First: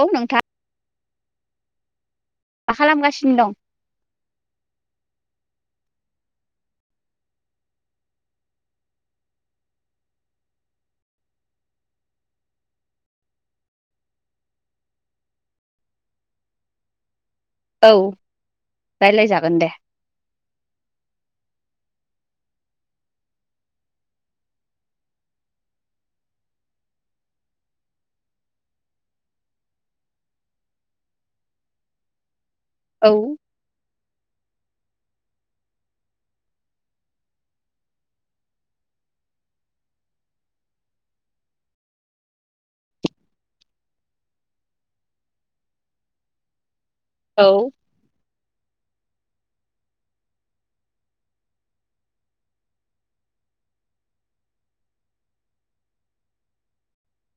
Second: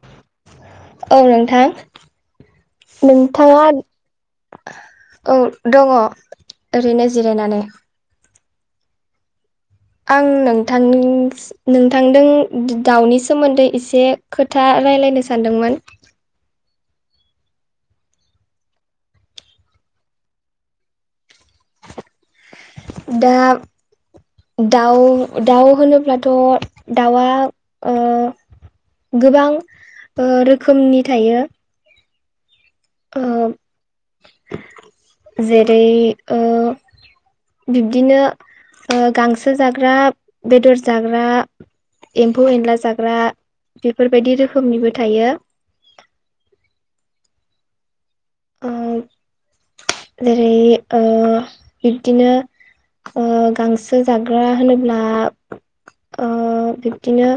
औ नोंथां। औ नोंथां मा खालामगासिनो दं नोंथाङा औ दङ ओरैनो जिरायनानै। आं नोंथां नोंथांदों दाउनि सोमोन्दै एसे खोथा रायज्लायनो सानदोंमोन। औ रायज्लाय जागोन दे। दा दाउ दाउ होनोब्लाथ' दाउआ ओ गोबां ओ रोखोमनि थायो। औ ओ जेरै ओ बिब्दिनो गांसो जाग्रा बेदर जाग्रा एम्फौ एनला जाग्रा बेफोरबायदि रोखोमनिबो थायो। औ ओ जेरै ओ बिब्दिनो ओ गांसो जाग्रा होनोब्ला ओ बिब्दिनो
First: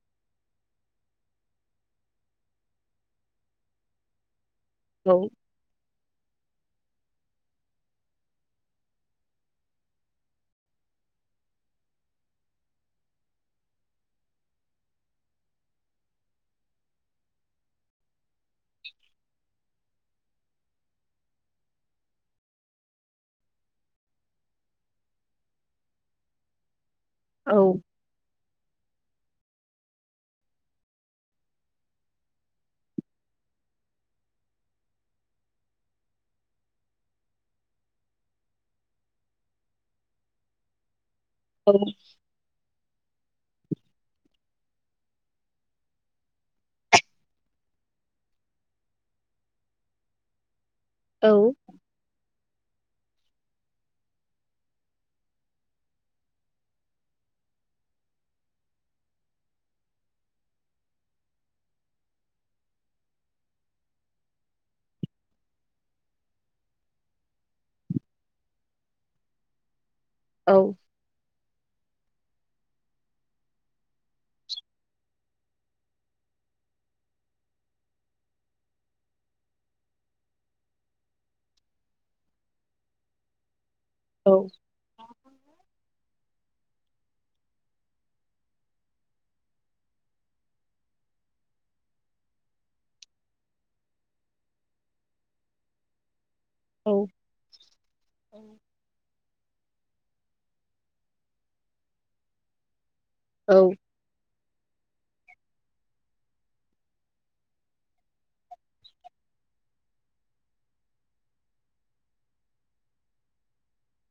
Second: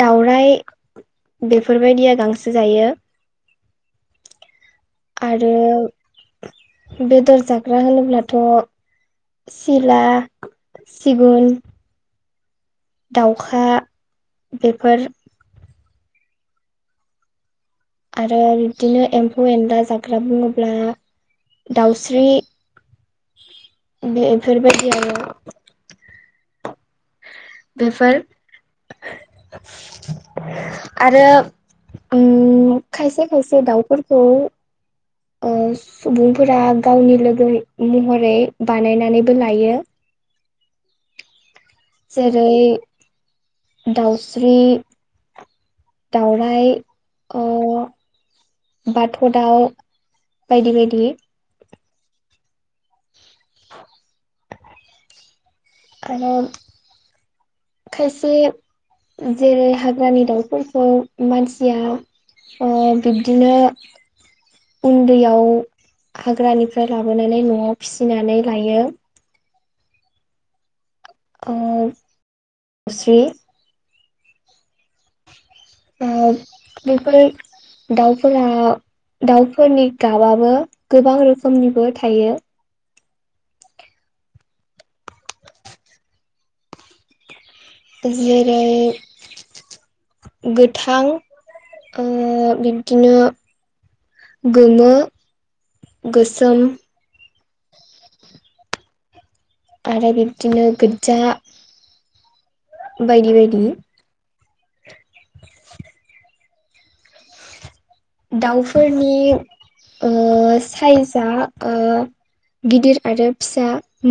दाउराइ बेफोर बायदिया गांसो जायो। औ आरो बेदर जाग्रा होनोब्लाथ' सिला, सिगुन दाउखा बेफोर आरो बिदिनो एम्फौ एनला जाग ग्रा बुङोब्ला दाउस्रि बेफोर बायदियानो औ बेफोर आरो उम खायसे खायसे दाउफोरखौ ओ सुबुंफोरा गावनि लोगो महरै बानायनानैबो लायो। औ जेरै दाउस्रि, दावराय अ बाथ' दाउ बायदि बायदि। औ [inaudible] आरो खायसे जेरै हाग्रानि दाउफोरखौ मानसिया बिब्दिनो उन्दैयाव हाग्रानिफ्राय लाबोनानै न'आव फिसिनानै लायो। औ ओब [unintelligible] ओब बेफोर दाउफोरा दाउफोरनि गाबआबो गोबां रोखोमनिबो थायो। औ जेरै गोथां बिब्दिनो गोमो गोसोम। औ आरो बिब्दिनो गोदजा बायदि बायदि औ । [inaudible] दाउफोरनि साइजआ गिदिर आरो फिसा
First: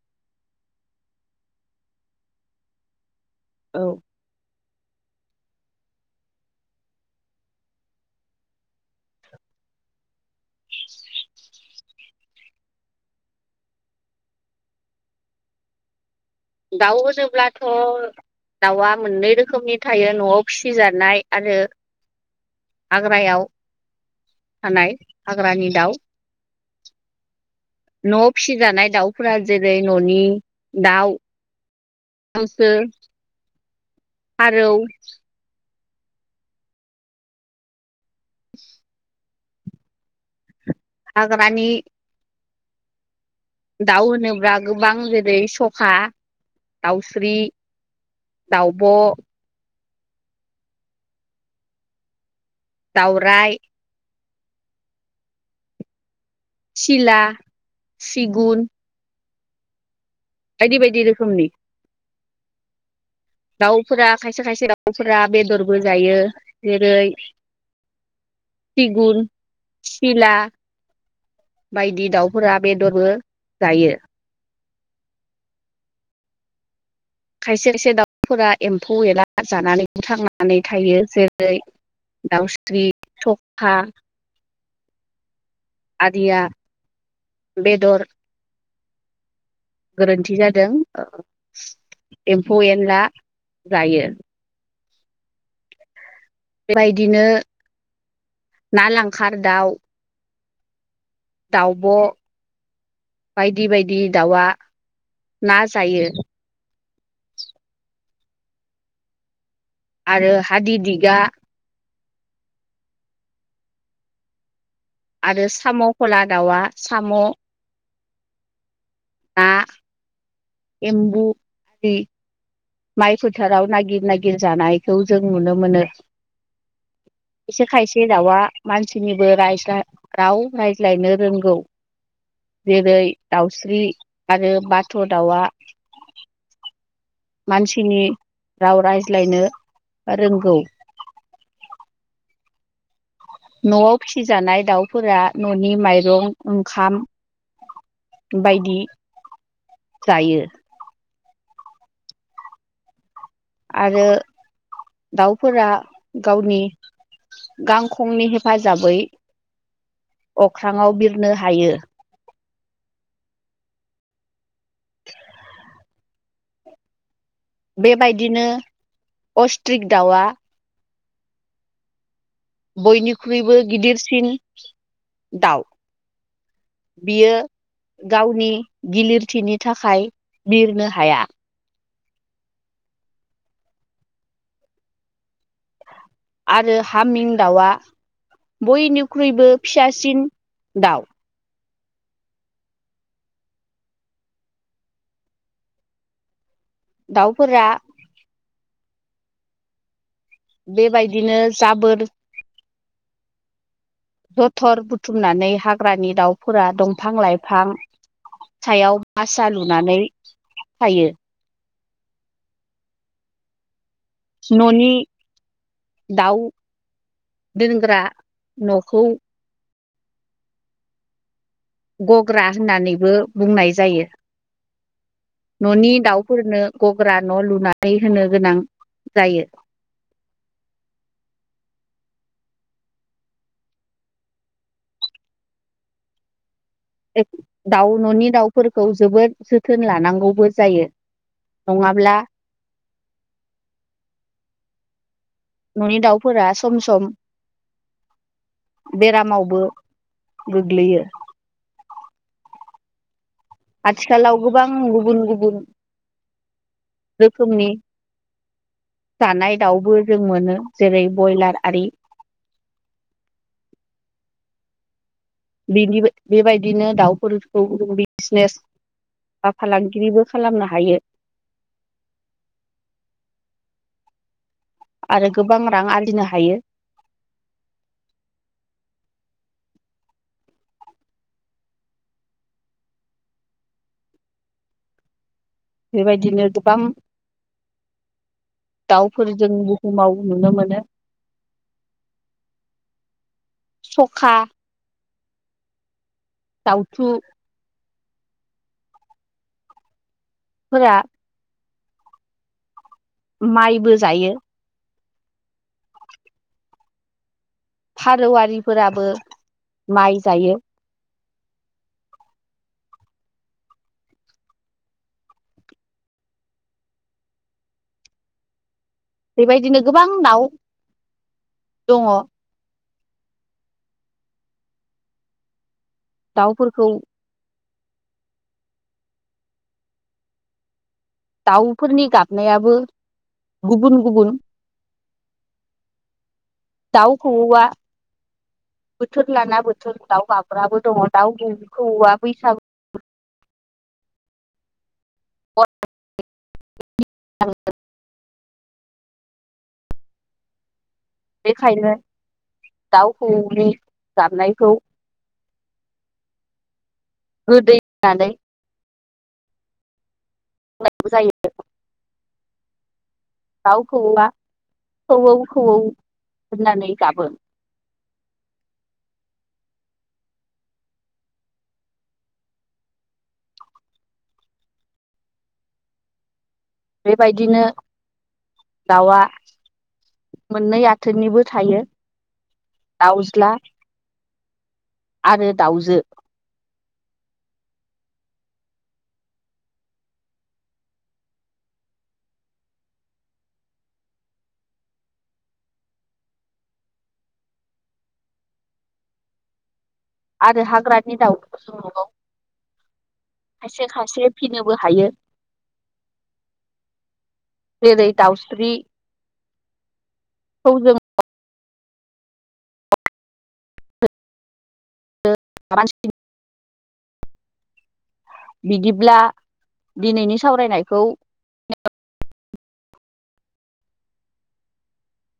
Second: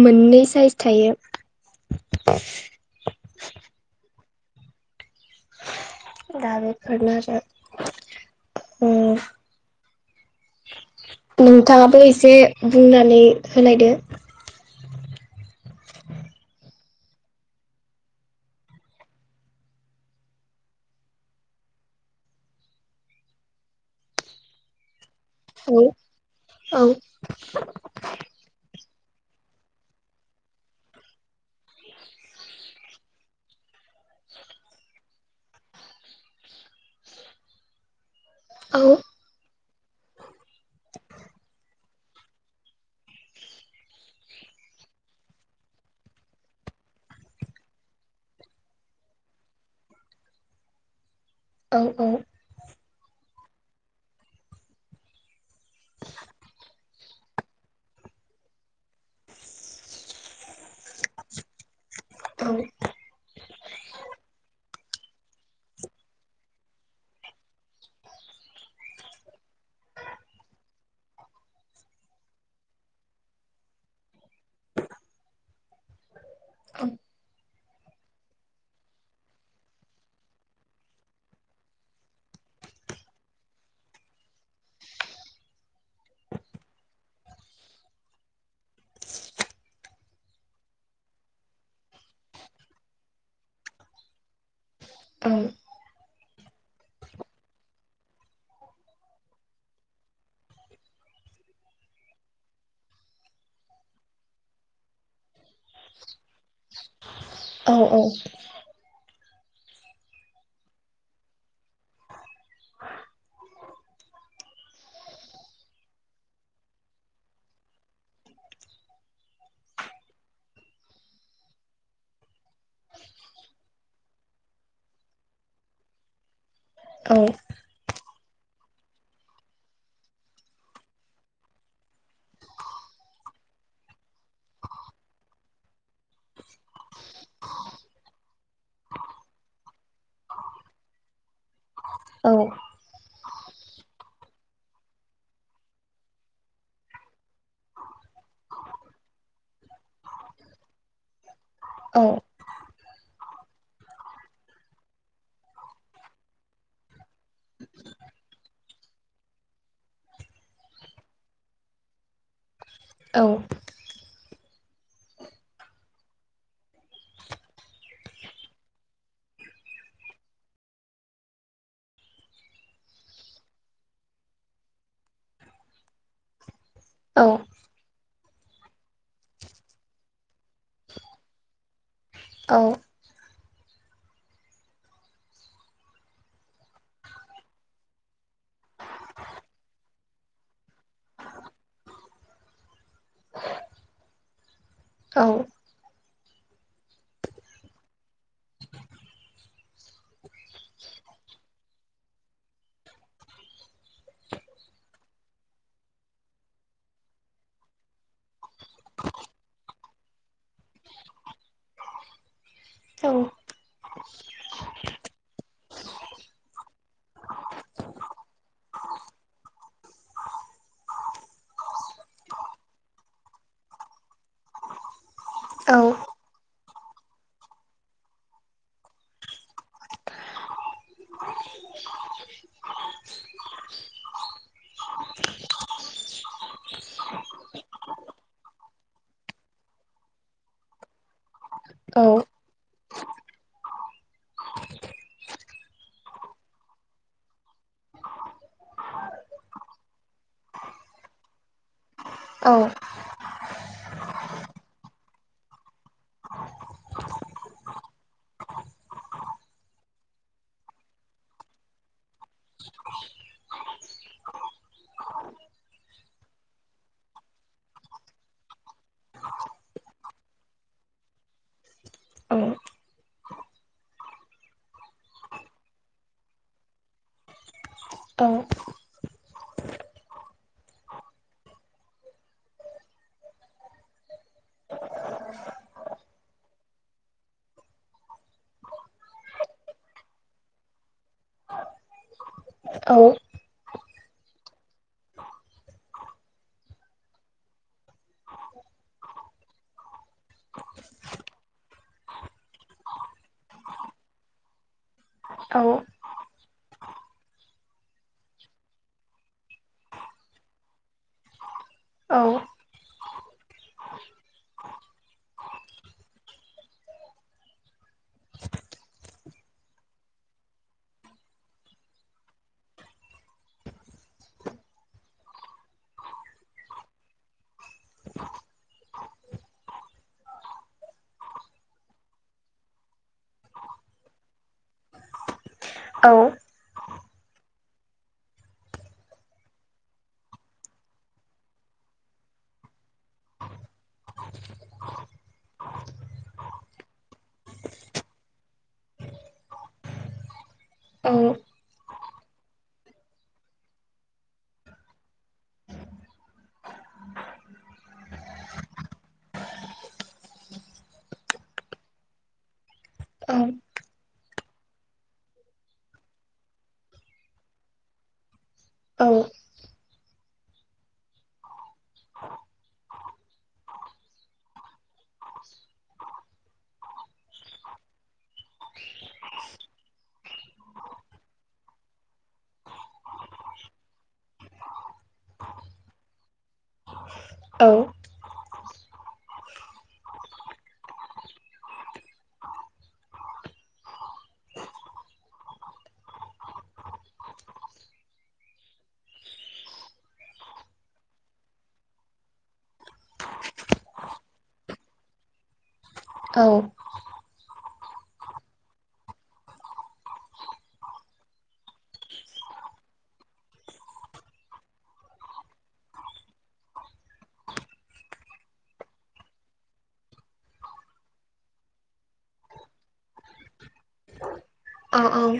मोननै साइस थायो। [inaudible] औ दाबोफोरनो आरो उम नोंथाङाबो एसे बुंनानै होनायदो। दाउ होनोब्लाथ' दाउआ मोननै रोखोमनि थायो न'आव फिसिजानाय आरो हाग्रायाव थानाय। हाग्रानि औ दाउ औ न' फिसिजानाय दाउ। फोरा जेरै न'नि दाउ हांसो, फारौ। औ हाग्रानि दाउ होनोब्ला गोबां जेरै सखा, दाउस्रि। दावउब' औ औ दावराय सिला, सिगुन बायदि बायदि रोखोमनि। औ दाउफोरा खायसे खायसे दाउफोरा बेदरबो जायो जेरै सिगुन, सिला बायदि दाउफोरा बेदरबो जायो। [inaudible] [unintelligible] खायसे खायसे दाउफोरा एम्फौ एनला जानानै बो थांनानै थायो जेरै दाउस्रि, सखा आदिया बेदर गोरोन्थि जादों एम्फौ एनला जायो। औ बेबायदिनो ना लांखार दाउ दाउब' बायदि बायदि दाउआ ना जायो औ औ आरो हादि दिगा आरो साम'खौला दाउआ साम' ना [inaudible] एम्बु माइ फोथाराव नागिर नागिर जानायखौ जों नुनो मोनो औ एसे खायसे दाउआ मानसिनिबो रायज्ला राव रायज्लायनो रोंगौ जेरै दाउस्रि आरो बाथ' दाउआ मानसिनि राव रायज्लायनो ओ रोंगौ औ न'आव फिसिजानाय दाउफोरा न'नि माइरं ओंखाम बायदि जायो औ आरो दाउफोरा गावनि गांखंनि हेफा जाबै अख्राङाव बिरनो हायो औ बेबायदिनो अस्ट्रिक दाउआ बयनिख्रुइबो गिदिरसिन दाउ बियो गावनि गिलिरथिनि थाखाय बिरनो हाया औ आरो हामिं दाउआ बयनिख्रुइबो फिसासिन दाउ औ दाउफोरा बेबायदिनो जाबोर जथर बुथुमनानै हाग्रानि दाउफोरा दंफां लाइफां सायाव बासा लुनानै थायो औ न'नि दाउ दोनग्रा न'खौ गग्रा होननानैबो बुंनाय जायो औ न'नि दाउफोरनो गग्रा न' लुनानै होनो गोनां जायो [inaudible] दाउ न'नि दाउफोरखौ जोबोद जोथोन लानांगौबो जायो नङाब्ला न'नि दाउफोरा सम सम बेरामावबो गोग्लैयो अ आथिखालाव गोबां गुबुन गुबुन रोखोमनि जानाय दाउबो जों मोनो जेरै बयलार आरि [inaudible] बिनिबो बेबायदिनो दाउफोरखौ बिजनेस बा फालांगिरिबो खालामनो हायो अ आरो गोबां रां आरजिनो हायो अ बेबायदिनो गोबां दाउफोर जों बुहुमाव नुनो मोनो। औ। सखा दाउथु फोरा माइबो जायो। औ। फारौविफोराबो माइ जायो। औ। बेबायदिनो गोबां दाव दङ। दाउफोरखौ दाउफोरनि गाबनायाबो गुबुन गुबुन। औ। दाव खौवौ आ। बोथोर लाना बोथोर दाउ गाबग्राबो दङ दाउखौवा बैसागु [unintelligible] बेखायनो दाव खौवौनि गाबनायखौ गोदै होननानै बुंनांगौ जायो। दाव खौवौआ खौवौ खौवौ होननानै गाबो। औ। बेबायदिनो दाउआ मोननै आथोननिबो थायो। दाउज्ला आरो दाउजो। औ। आरो हाग्रानि दावबो दङ। खायसे खायसे फिसिनोबो हायो। औ। जेरै दाउस्रिखौ जों। [unintelligible] बिदिब्ला दिनैनि सावरायनायखौ औ औ।